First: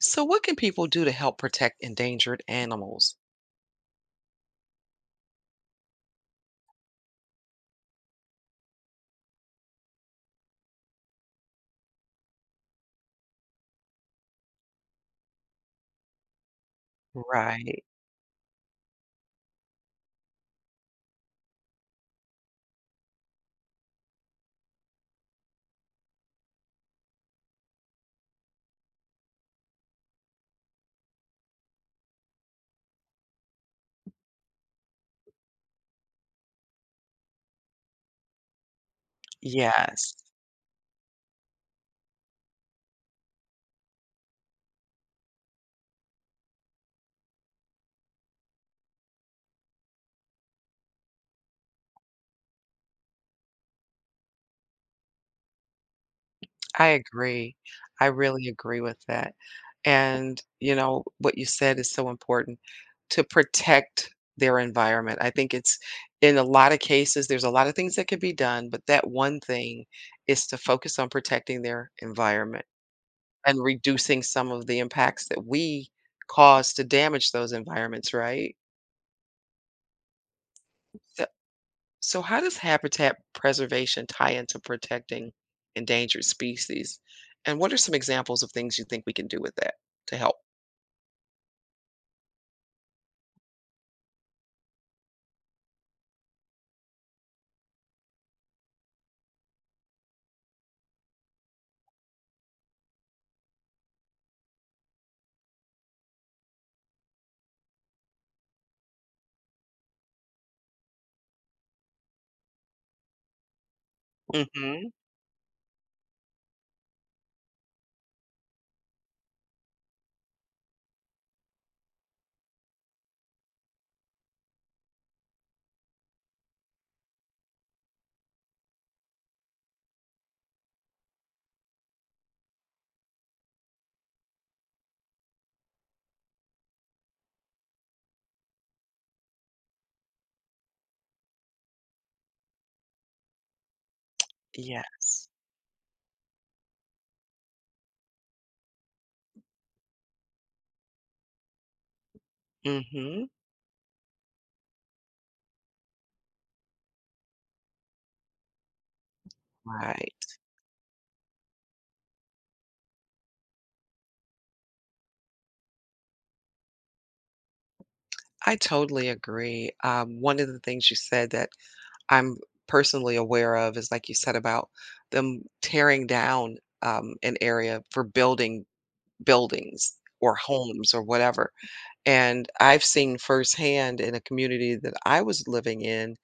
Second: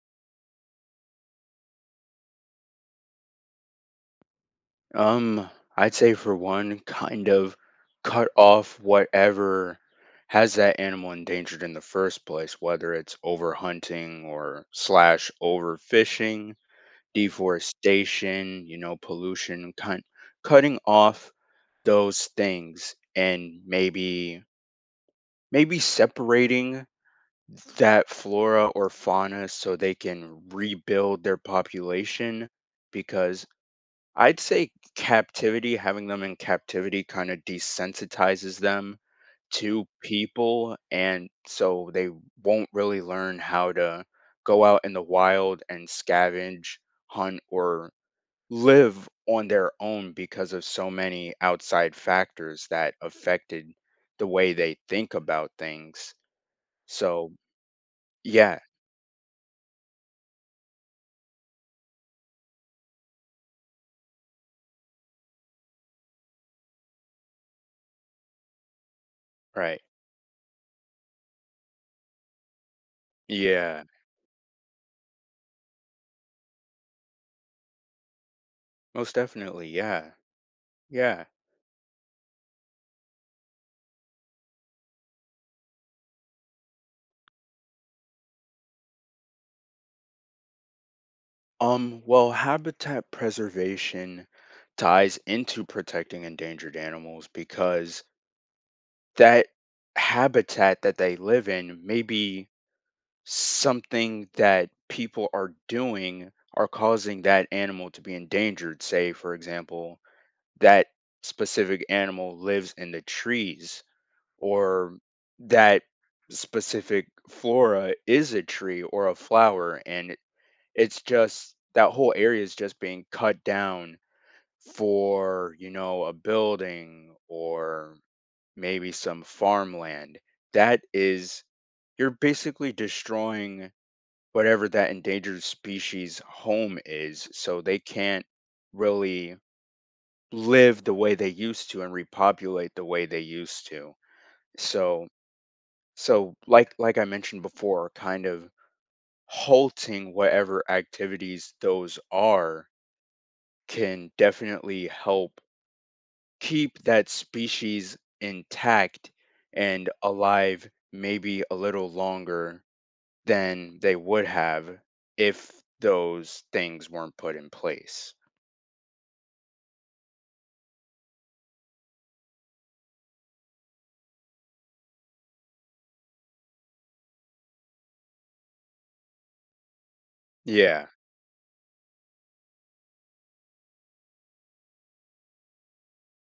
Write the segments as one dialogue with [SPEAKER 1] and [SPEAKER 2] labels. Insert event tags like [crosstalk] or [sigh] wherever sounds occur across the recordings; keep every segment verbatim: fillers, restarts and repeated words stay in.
[SPEAKER 1] So, what can people do to help protect endangered animals?
[SPEAKER 2] Um, I'd say for one, kind of cut off whatever has that animal endangered in the first place, whether it's overhunting or slash overfishing,
[SPEAKER 1] Right.
[SPEAKER 2] deforestation, you know, pollution, cut, cutting off those things and maybe maybe separating that flora or fauna so they can rebuild their population, because I'd say captivity, having them in captivity, kind of desensitizes them to
[SPEAKER 1] Yes.
[SPEAKER 2] people. And so they won't really learn how to go out in the wild and scavenge, hunt, or live on their own because of so many outside factors that affected the way they think about things.
[SPEAKER 1] I
[SPEAKER 2] So,
[SPEAKER 1] agree. I really
[SPEAKER 2] yeah.
[SPEAKER 1] agree with that. And, you know, what you said is so important to protect their environment. I think it's in a lot of cases, there's a lot of things that can be done, but that one
[SPEAKER 2] Right.
[SPEAKER 1] thing is to focus on protecting their environment and
[SPEAKER 2] Yeah,
[SPEAKER 1] reducing some of the impacts that we cause to damage those environments, right?
[SPEAKER 2] most definitely. Yeah,
[SPEAKER 1] So,
[SPEAKER 2] yeah.
[SPEAKER 1] So, how does habitat preservation tie into protecting endangered species? And what are some examples of things you think we can do with that to help?
[SPEAKER 2] Um, well, habitat preservation ties into protecting endangered animals because that habitat that they live in may be something that people are doing are causing that animal to be endangered. Say, for example, that specific animal lives in the trees,
[SPEAKER 1] Hmm.
[SPEAKER 2] or that specific flora is a tree or a flower, and it's just that whole area is just being cut down for, you know, a building or maybe some farmland. That is, you're basically destroying whatever that endangered species home is, so they can't really live the way they used to and repopulate the way they used to. So
[SPEAKER 1] Yes.
[SPEAKER 2] so like like I mentioned before, kind of halting whatever activities those are
[SPEAKER 1] Hmm.
[SPEAKER 2] can definitely help keep that species intact and
[SPEAKER 1] Right.
[SPEAKER 2] alive maybe a little longer than they would have if those things weren't put in place.
[SPEAKER 1] I totally agree. Um, one of the things you said that I'm personally aware of is, like you said, about them tearing down um, an area for building buildings or
[SPEAKER 2] Yeah,
[SPEAKER 1] homes or whatever. And I've seen firsthand in a community that I was living in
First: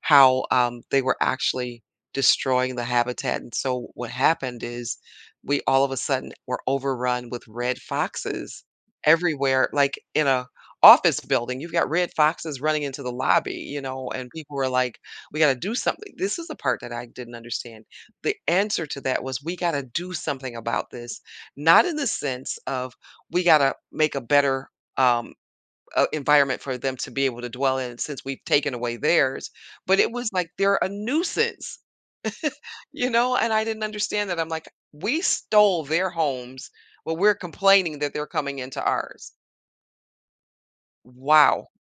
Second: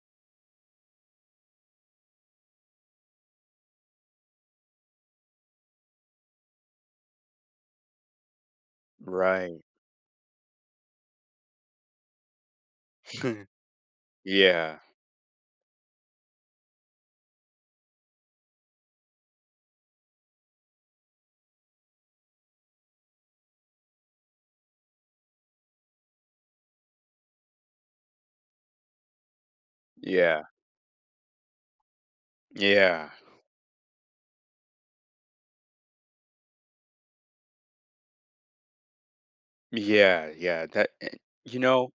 [SPEAKER 1] how um, they were actually destroying the habitat. And so what happened is we all of a sudden were overrun with red foxes
[SPEAKER 2] right.
[SPEAKER 1] everywhere, like in a office building. You've got red foxes running into the lobby,
[SPEAKER 2] [laughs]
[SPEAKER 1] you know, and people were
[SPEAKER 2] Yeah,
[SPEAKER 1] like, we got to do something. This is the part that I didn't understand. The answer to that was we got to do something about this, not in the sense of we got to make a better um, uh, environment for them to be able to dwell in since we've taken away theirs. But it was
[SPEAKER 2] yeah,
[SPEAKER 1] like they're a nuisance, you
[SPEAKER 2] yeah,
[SPEAKER 1] know? And I didn't understand that. I'm like, we stole their homes, but we're complaining that they're coming into ours.
[SPEAKER 2] yeah, yeah. That, and, you
[SPEAKER 1] Wow.
[SPEAKER 2] know,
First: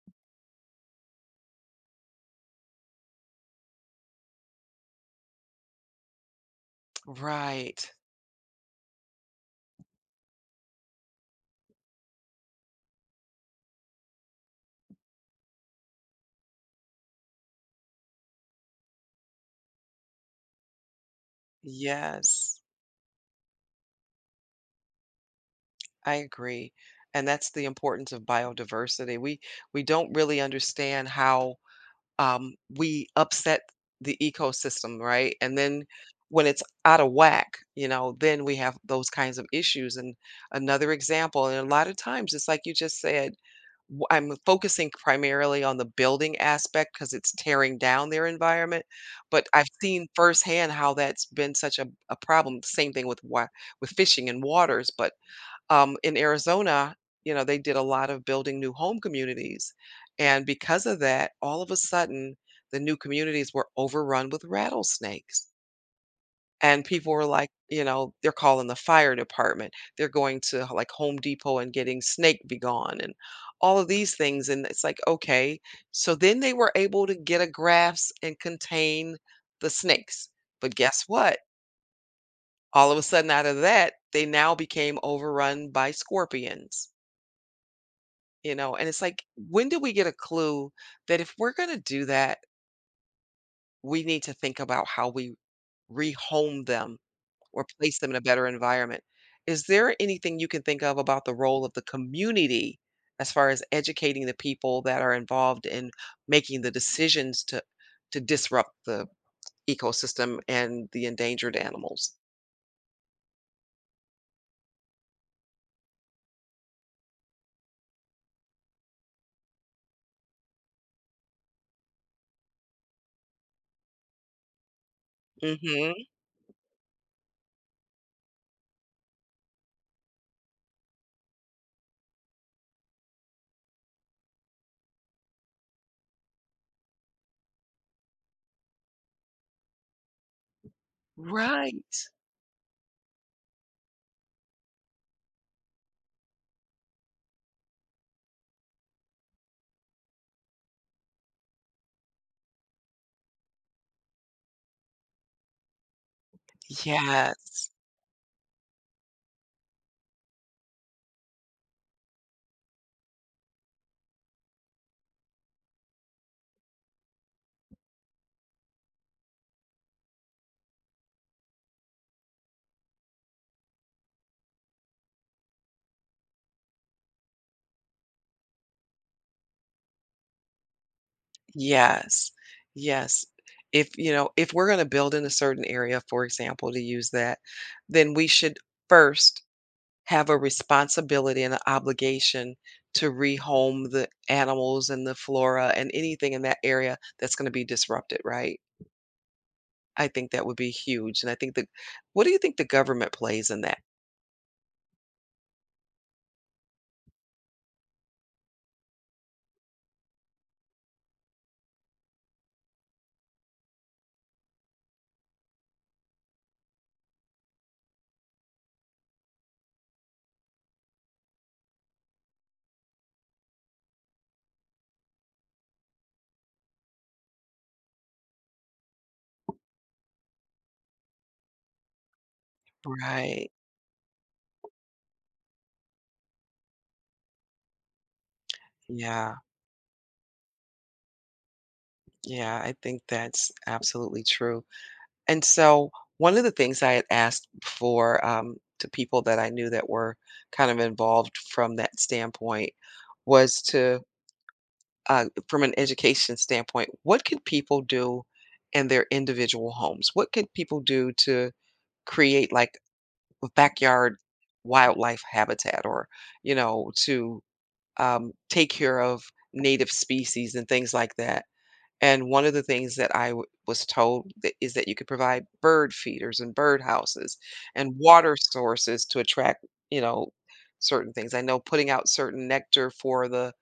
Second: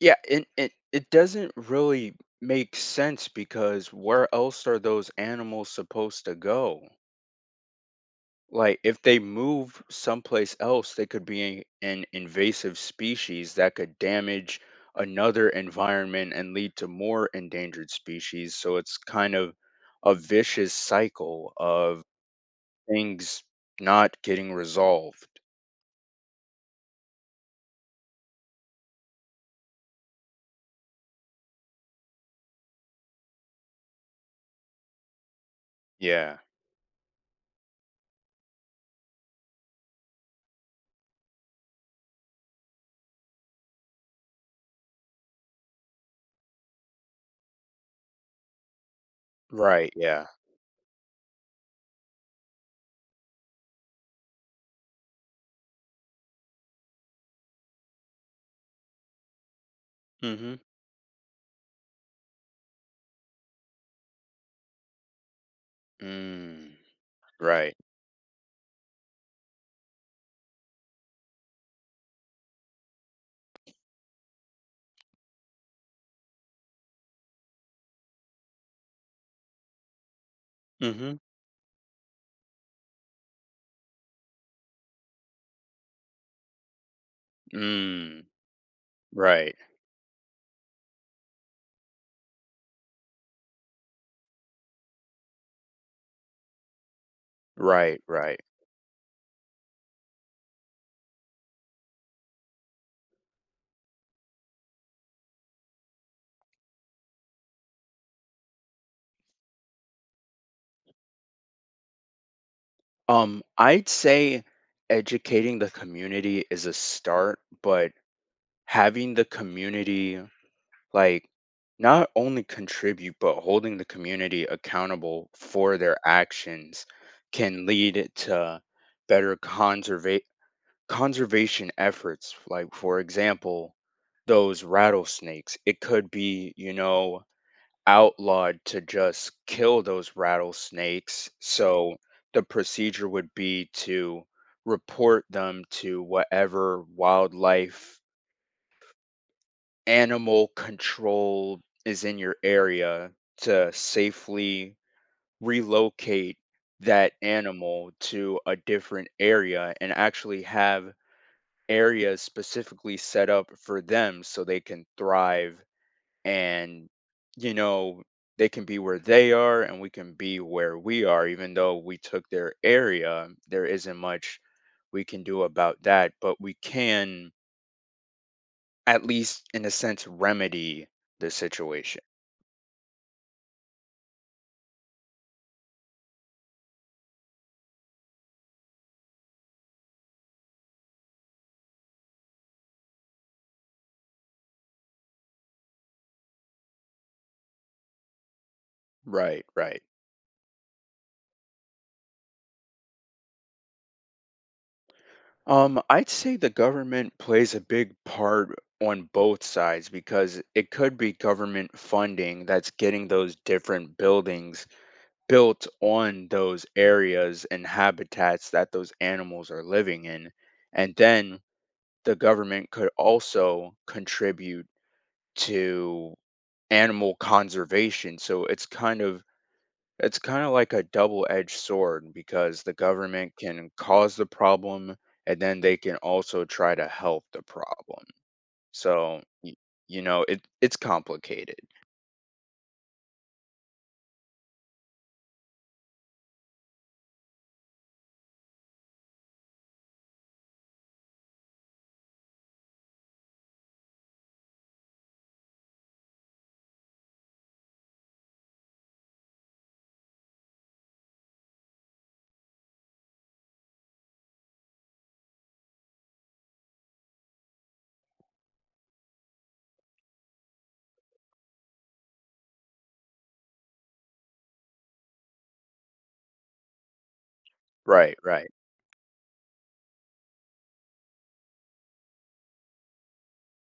[SPEAKER 2] yeah, and it, it doesn't really make sense because where else are those animals supposed to go?
[SPEAKER 1] Right.
[SPEAKER 2] Like, if they move someplace else, they could be an invasive species that could damage another environment and lead to more endangered species. So it's kind of a vicious cycle of
[SPEAKER 1] Yes,
[SPEAKER 2] things not getting resolved.
[SPEAKER 1] I agree. And that's the importance of biodiversity. We we don't really understand how um, we upset the ecosystem, right? And then
[SPEAKER 2] Yeah.
[SPEAKER 1] when it's out of whack, you know, then we have those kinds of issues. And another example, and a lot of times it's like you just said, w- I'm focusing primarily on the building aspect because it's tearing down their environment, but I've
[SPEAKER 2] Right.
[SPEAKER 1] seen
[SPEAKER 2] Yeah.
[SPEAKER 1] firsthand how that's been such a, a problem. Same thing with wa- with fishing and waters, but um, in Arizona, you know, they did a lot of building new home communities. And
[SPEAKER 2] Mm-hmm.
[SPEAKER 1] because of that, all of a sudden, the new communities were overrun with rattlesnakes.
[SPEAKER 2] Mm,
[SPEAKER 1] And people were like,
[SPEAKER 2] right.
[SPEAKER 1] you know, they're calling the fire department. They're going to like Home Depot and getting Snake Begone and all of these things. And it's like, okay. So then they were able to get a grasp and contain the snakes. But guess
[SPEAKER 2] Mm-hmm.
[SPEAKER 1] what? All of a sudden, out of that, they now became overrun by scorpions
[SPEAKER 2] Mm,
[SPEAKER 1] You know, and it's like,
[SPEAKER 2] right.
[SPEAKER 1] when do we get a clue that if we're gonna do that, we need to think about how we rehome them or place
[SPEAKER 2] Right.
[SPEAKER 1] them in a
[SPEAKER 2] Right.
[SPEAKER 1] better environment? Is there anything you can think of about the role of the community as far as educating the people that are involved in making the decisions to to disrupt the ecosystem and the endangered animals?
[SPEAKER 2] Um, I'd say educating the community is a start, but having the community, like, not only contribute but holding the community accountable for their
[SPEAKER 1] Mhm.
[SPEAKER 2] actions can lead it to better conserva- conservation efforts. Like, for example, those rattlesnakes, it could be, you know outlawed to just kill those rattlesnakes,
[SPEAKER 1] Right.
[SPEAKER 2] so the procedure would be to report them to whatever wildlife animal control is in your area, to safely relocate that
[SPEAKER 1] Yes.
[SPEAKER 2] animal to a different area, and actually have areas specifically set up for them so they can thrive. And, you know they can be where they are and we can be where we are. Even though we took their area, there isn't much we can do about that, but we can at least in a sense remedy the situation.
[SPEAKER 1] Yes. Yes. If, you know, if we're going to build in a certain area, for example, to use that, then we should first have a responsibility and an obligation to rehome the animals and the flora and anything in that area that's going to be disrupted, right?
[SPEAKER 2] Right, right.
[SPEAKER 1] I think that would be huge. And I think that, what do you think the government plays in that?
[SPEAKER 2] Um, I'd say the government plays a big part on both sides, because it could be government funding that's getting those different buildings built on those areas and habitats that those animals are living in. And then the government could also contribute to animal conservation. So it's kind of... It's kind of like a double-edged sword, because the government
[SPEAKER 1] Right.
[SPEAKER 2] can cause the problem and then they can also try to help the problem. So,
[SPEAKER 1] Yeah.
[SPEAKER 2] y- you know, it it's complicated.
[SPEAKER 1] Yeah. I think that's absolutely true. And so one of the things I had asked for um, to people that I knew that were kind of involved from that standpoint was to, uh, from an education standpoint, what could people do in their individual homes? What could people do to create like a backyard wildlife habitat or, you know, to um, take care of native species and things like that? And one of the things that I w was told that is that you could provide bird feeders and bird houses and
[SPEAKER 2] Right,
[SPEAKER 1] water
[SPEAKER 2] right.
[SPEAKER 1] sources to attract, you know, certain things. I know putting out certain nectar for the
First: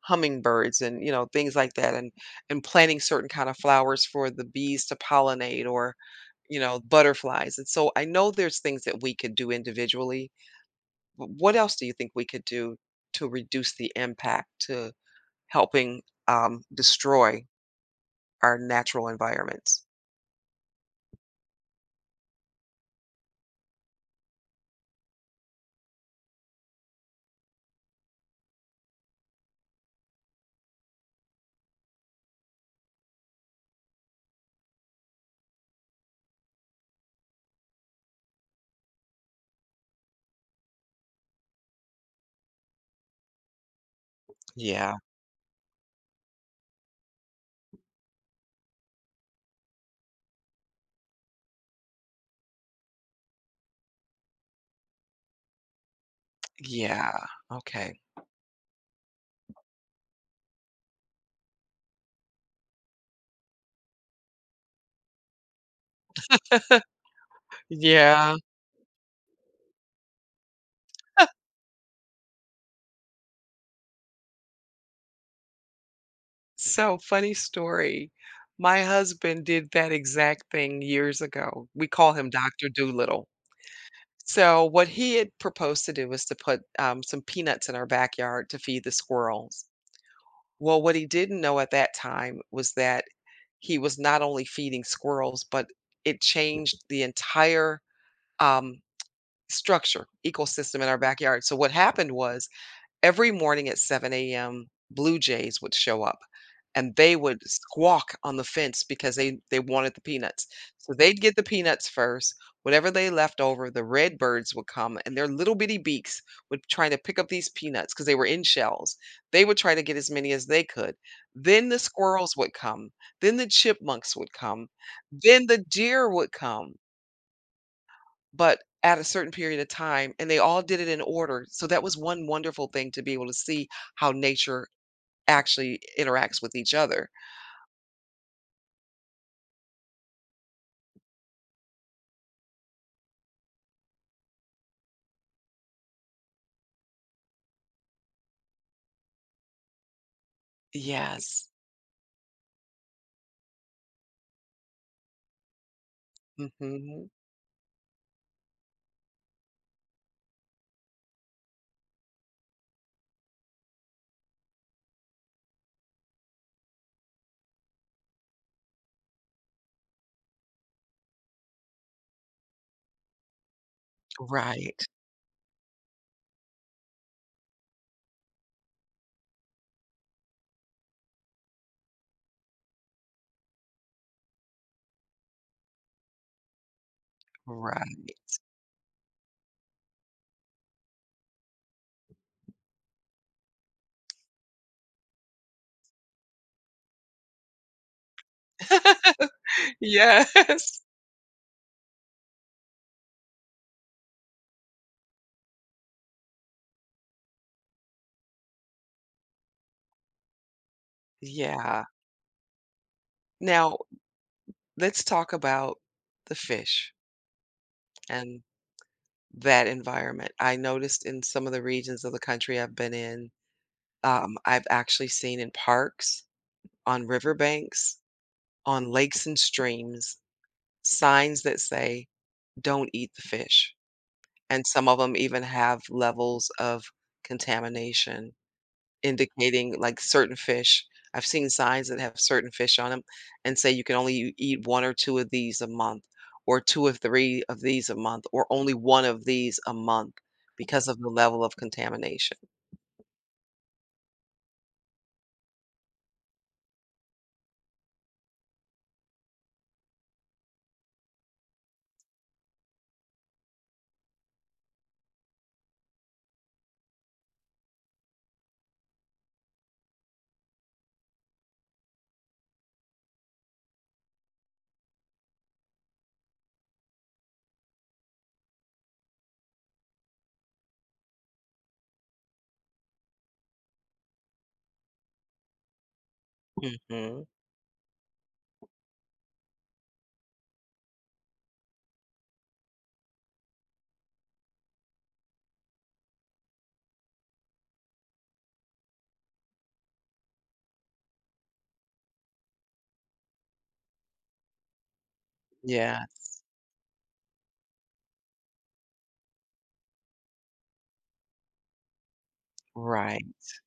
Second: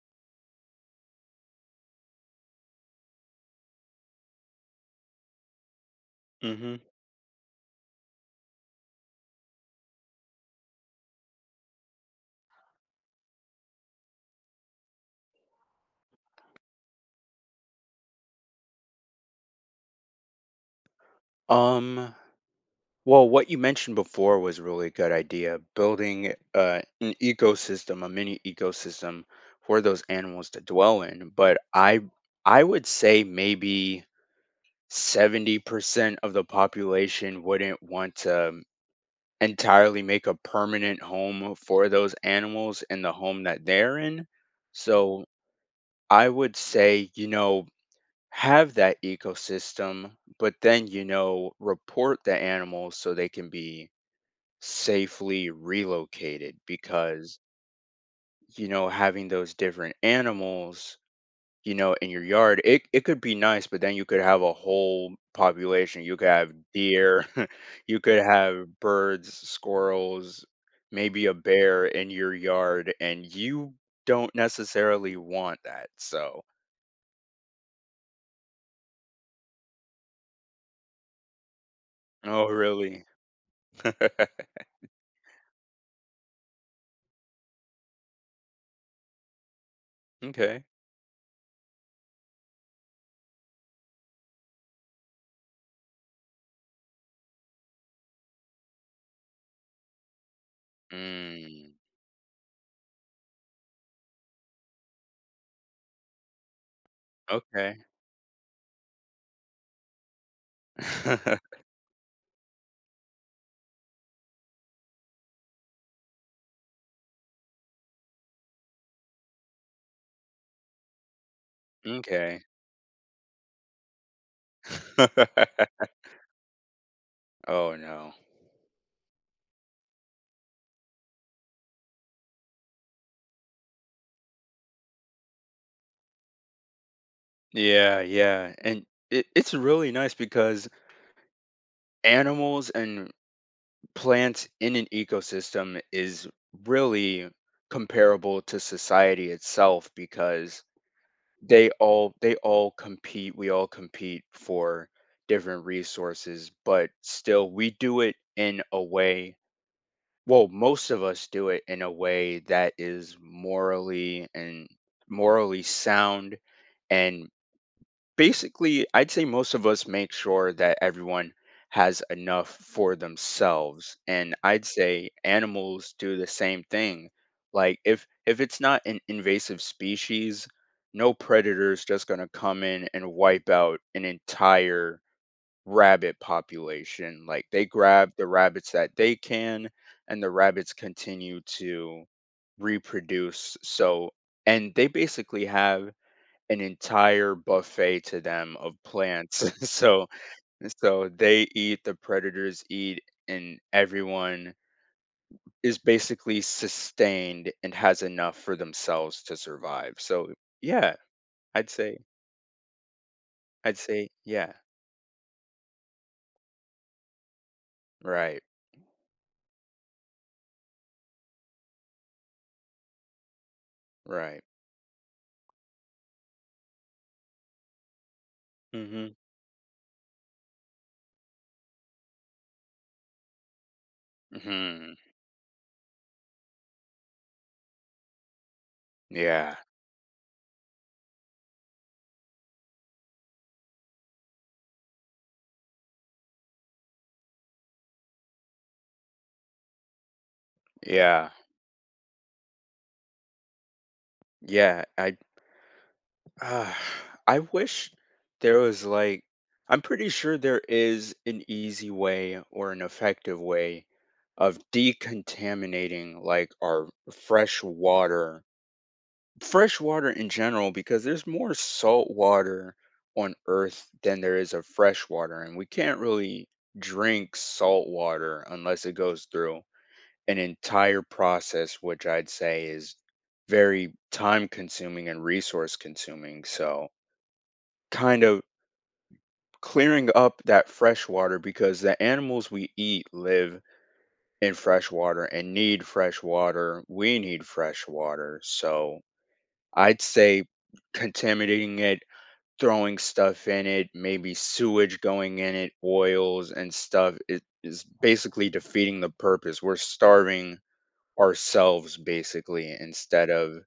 [SPEAKER 1] hummingbirds and, you know, things like that and and planting certain kind of flowers for the bees to pollinate or, you know,
[SPEAKER 2] Mhm.
[SPEAKER 1] butterflies. And so I know there's things that we could do individually. W what else do you think we could do to reduce the impact to helping, um, destroy our natural environments.
[SPEAKER 2] Um well, what you mentioned before was a really good idea, building uh, an ecosystem, a mini ecosystem for those animals to dwell in, but I I would say maybe seventy percent of the population wouldn't want to entirely make a permanent home for those animals in the home that they're in.
[SPEAKER 1] Yeah,
[SPEAKER 2] So I would say, you know, have that ecosystem, but then, you know, report the animals so they can be safely relocated,
[SPEAKER 1] yeah,
[SPEAKER 2] because,
[SPEAKER 1] okay.
[SPEAKER 2] you know, having those different animals, you know, in your yard, it it could be nice, but then you could have a whole population. You could have
[SPEAKER 1] [laughs]
[SPEAKER 2] deer, [laughs] you could
[SPEAKER 1] Yeah.
[SPEAKER 2] have birds, squirrels, maybe a bear in your yard, and you don't necessarily want that. So.
[SPEAKER 1] So, funny story. My husband did that exact thing years ago. We call him
[SPEAKER 2] Oh,
[SPEAKER 1] Doctor
[SPEAKER 2] really?
[SPEAKER 1] Doolittle.
[SPEAKER 2] [laughs]
[SPEAKER 1] So, what he had proposed to do was to put, um, some peanuts in our backyard to feed the squirrels.
[SPEAKER 2] Okay.
[SPEAKER 1] Well, what he didn't know at that time was that he was not only feeding squirrels, but it changed the entire, um, structure, ecosystem in our backyard. So what
[SPEAKER 2] Mm,
[SPEAKER 1] happened was every morning at seven a m, blue jays would show up, and they would
[SPEAKER 2] okay.
[SPEAKER 1] squawk on the fence because they they wanted the peanuts. So they'd get the
[SPEAKER 2] [laughs]
[SPEAKER 1] peanuts first. Whatever they left over, the red birds would come, and their little bitty beaks would try to pick up these peanuts because they were in shells. They would try to get as many as they could. Then the squirrels
[SPEAKER 2] Okay.
[SPEAKER 1] would come. Then the chipmunks would come. Then the
[SPEAKER 2] [laughs]
[SPEAKER 1] deer would come
[SPEAKER 2] Oh no.
[SPEAKER 1] but at a certain period of time, and they all did it in order. So that was one wonderful thing to be able to see how nature actually interacts with each other.
[SPEAKER 2] Yeah, yeah. And it, it's really nice because animals and plants in an ecosystem is really comparable to society itself, because
[SPEAKER 1] Yes.
[SPEAKER 2] they all they all compete we all compete for different resources, but
[SPEAKER 1] Mhm.
[SPEAKER 2] still we do it in a way, well, most of us do it in a way that is morally and morally sound, and basically, I'd say most of us make sure that everyone has enough for themselves. And I'd
[SPEAKER 1] Right,
[SPEAKER 2] say animals do the same thing. Like, if if it's not an invasive species, no predator's just going to come in and wipe out an entire rabbit population. Like, they
[SPEAKER 1] right.
[SPEAKER 2] grab the rabbits that they can, and the rabbits continue to reproduce. So, and they basically have an entire buffet to them of plants. [laughs]
[SPEAKER 1] [laughs]
[SPEAKER 2] so
[SPEAKER 1] Yes.
[SPEAKER 2] so they eat, the predators eat, and everyone is basically sustained and has enough for themselves to survive. So, yeah, I'd
[SPEAKER 1] Yeah.
[SPEAKER 2] say
[SPEAKER 1] Now,
[SPEAKER 2] I'd say yeah.
[SPEAKER 1] let's talk about the fish and
[SPEAKER 2] Right.
[SPEAKER 1] that environment. I noticed in some of the regions of the country I've been in, um,
[SPEAKER 2] Right.
[SPEAKER 1] I've actually seen in parks, on riverbanks, on
[SPEAKER 2] Mhm.
[SPEAKER 1] lakes and streams signs that say, "Don't eat the fish," and some
[SPEAKER 2] Mhm.
[SPEAKER 1] of them even have levels of contamination,
[SPEAKER 2] Yeah.
[SPEAKER 1] indicating, like, certain fish. I've seen signs that have certain fish on them, and say you can only u eat one or two of these a month, or two or three of these a month, or only one of these a month because of the
[SPEAKER 2] Yeah.
[SPEAKER 1] level of contamination.
[SPEAKER 2] Yeah. I Uh, I wish there was, like, I'm pretty sure there is an easy way or an effective way of decontaminating, like, our fresh water. Fresh water in general, because there's more salt water on earth than there is of fresh water, and we can't really drink salt water unless it goes through an entire process, which I'd say is very time consuming and resource consuming. So,
[SPEAKER 1] Mhm.
[SPEAKER 2] kind of clearing up that fresh water, because the animals we eat live in fresh water and need fresh water. We need fresh water. So I'd say contaminating it, throwing stuff in it, maybe sewage going in it,
[SPEAKER 1] Yeah.
[SPEAKER 2] oils and stuff, it is basically defeating the purpose. We're starving ourselves basically,
[SPEAKER 1] Right.
[SPEAKER 2] instead of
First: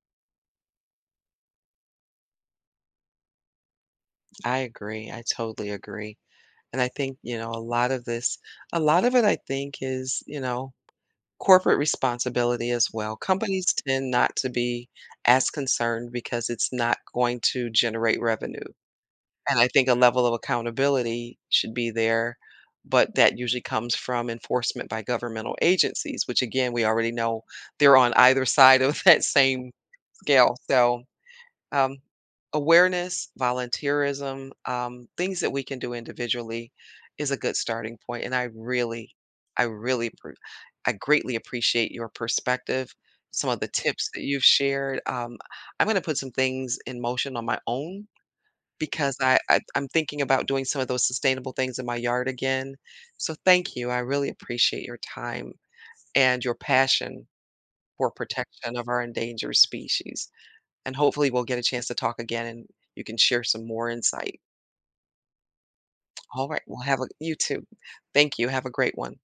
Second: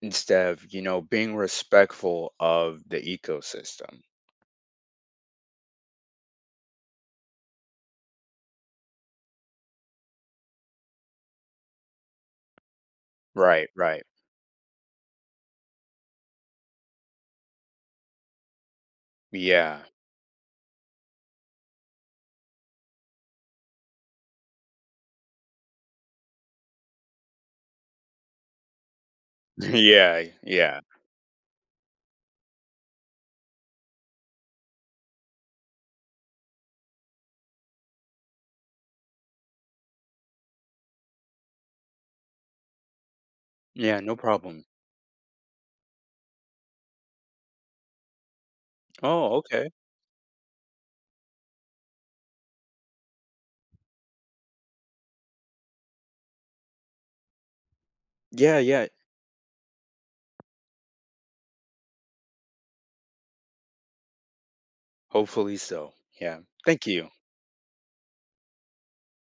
[SPEAKER 2] instead of, you know, being respectful of the ecosystem.
[SPEAKER 1] I agree. I totally agree. And I think, you know, a lot of this, a lot of it, I think, is, you know, corporate responsibility as well.
[SPEAKER 2] Right,
[SPEAKER 1] Companies
[SPEAKER 2] right.
[SPEAKER 1] tend not to be as concerned because it's not going to generate revenue. And I
[SPEAKER 2] Yeah.
[SPEAKER 1] think a level of accountability should be there, but that usually comes from enforcement by governmental agencies, which again, we already know they're on either side of [laughs] that same
[SPEAKER 2] [laughs] Yeah,
[SPEAKER 1] scale.
[SPEAKER 2] yeah.
[SPEAKER 1] So, um, awareness, volunteerism, um, things that we can do individually is a good starting point. And I really, I really, appre- I greatly appreciate your perspective. Some of the
[SPEAKER 2] Yeah,
[SPEAKER 1] tips
[SPEAKER 2] no
[SPEAKER 1] that you've
[SPEAKER 2] problem.
[SPEAKER 1] shared. Um, I'm going to put some things in motion on my own because
[SPEAKER 2] Oh,
[SPEAKER 1] I I
[SPEAKER 2] okay.
[SPEAKER 1] I'm thinking about doing some of those sustainable things in my yard again. So thank you. I really appreciate your time and your passion for
[SPEAKER 2] Yeah,
[SPEAKER 1] protection
[SPEAKER 2] yeah.
[SPEAKER 1] of our endangered species. And hopefully we'll get a chance to talk again and you can share some more insight.
[SPEAKER 2] Hopefully so. Yeah.
[SPEAKER 1] All right. Well,
[SPEAKER 2] Thank
[SPEAKER 1] have a
[SPEAKER 2] you.
[SPEAKER 1] you too. Thank you. Have a great one.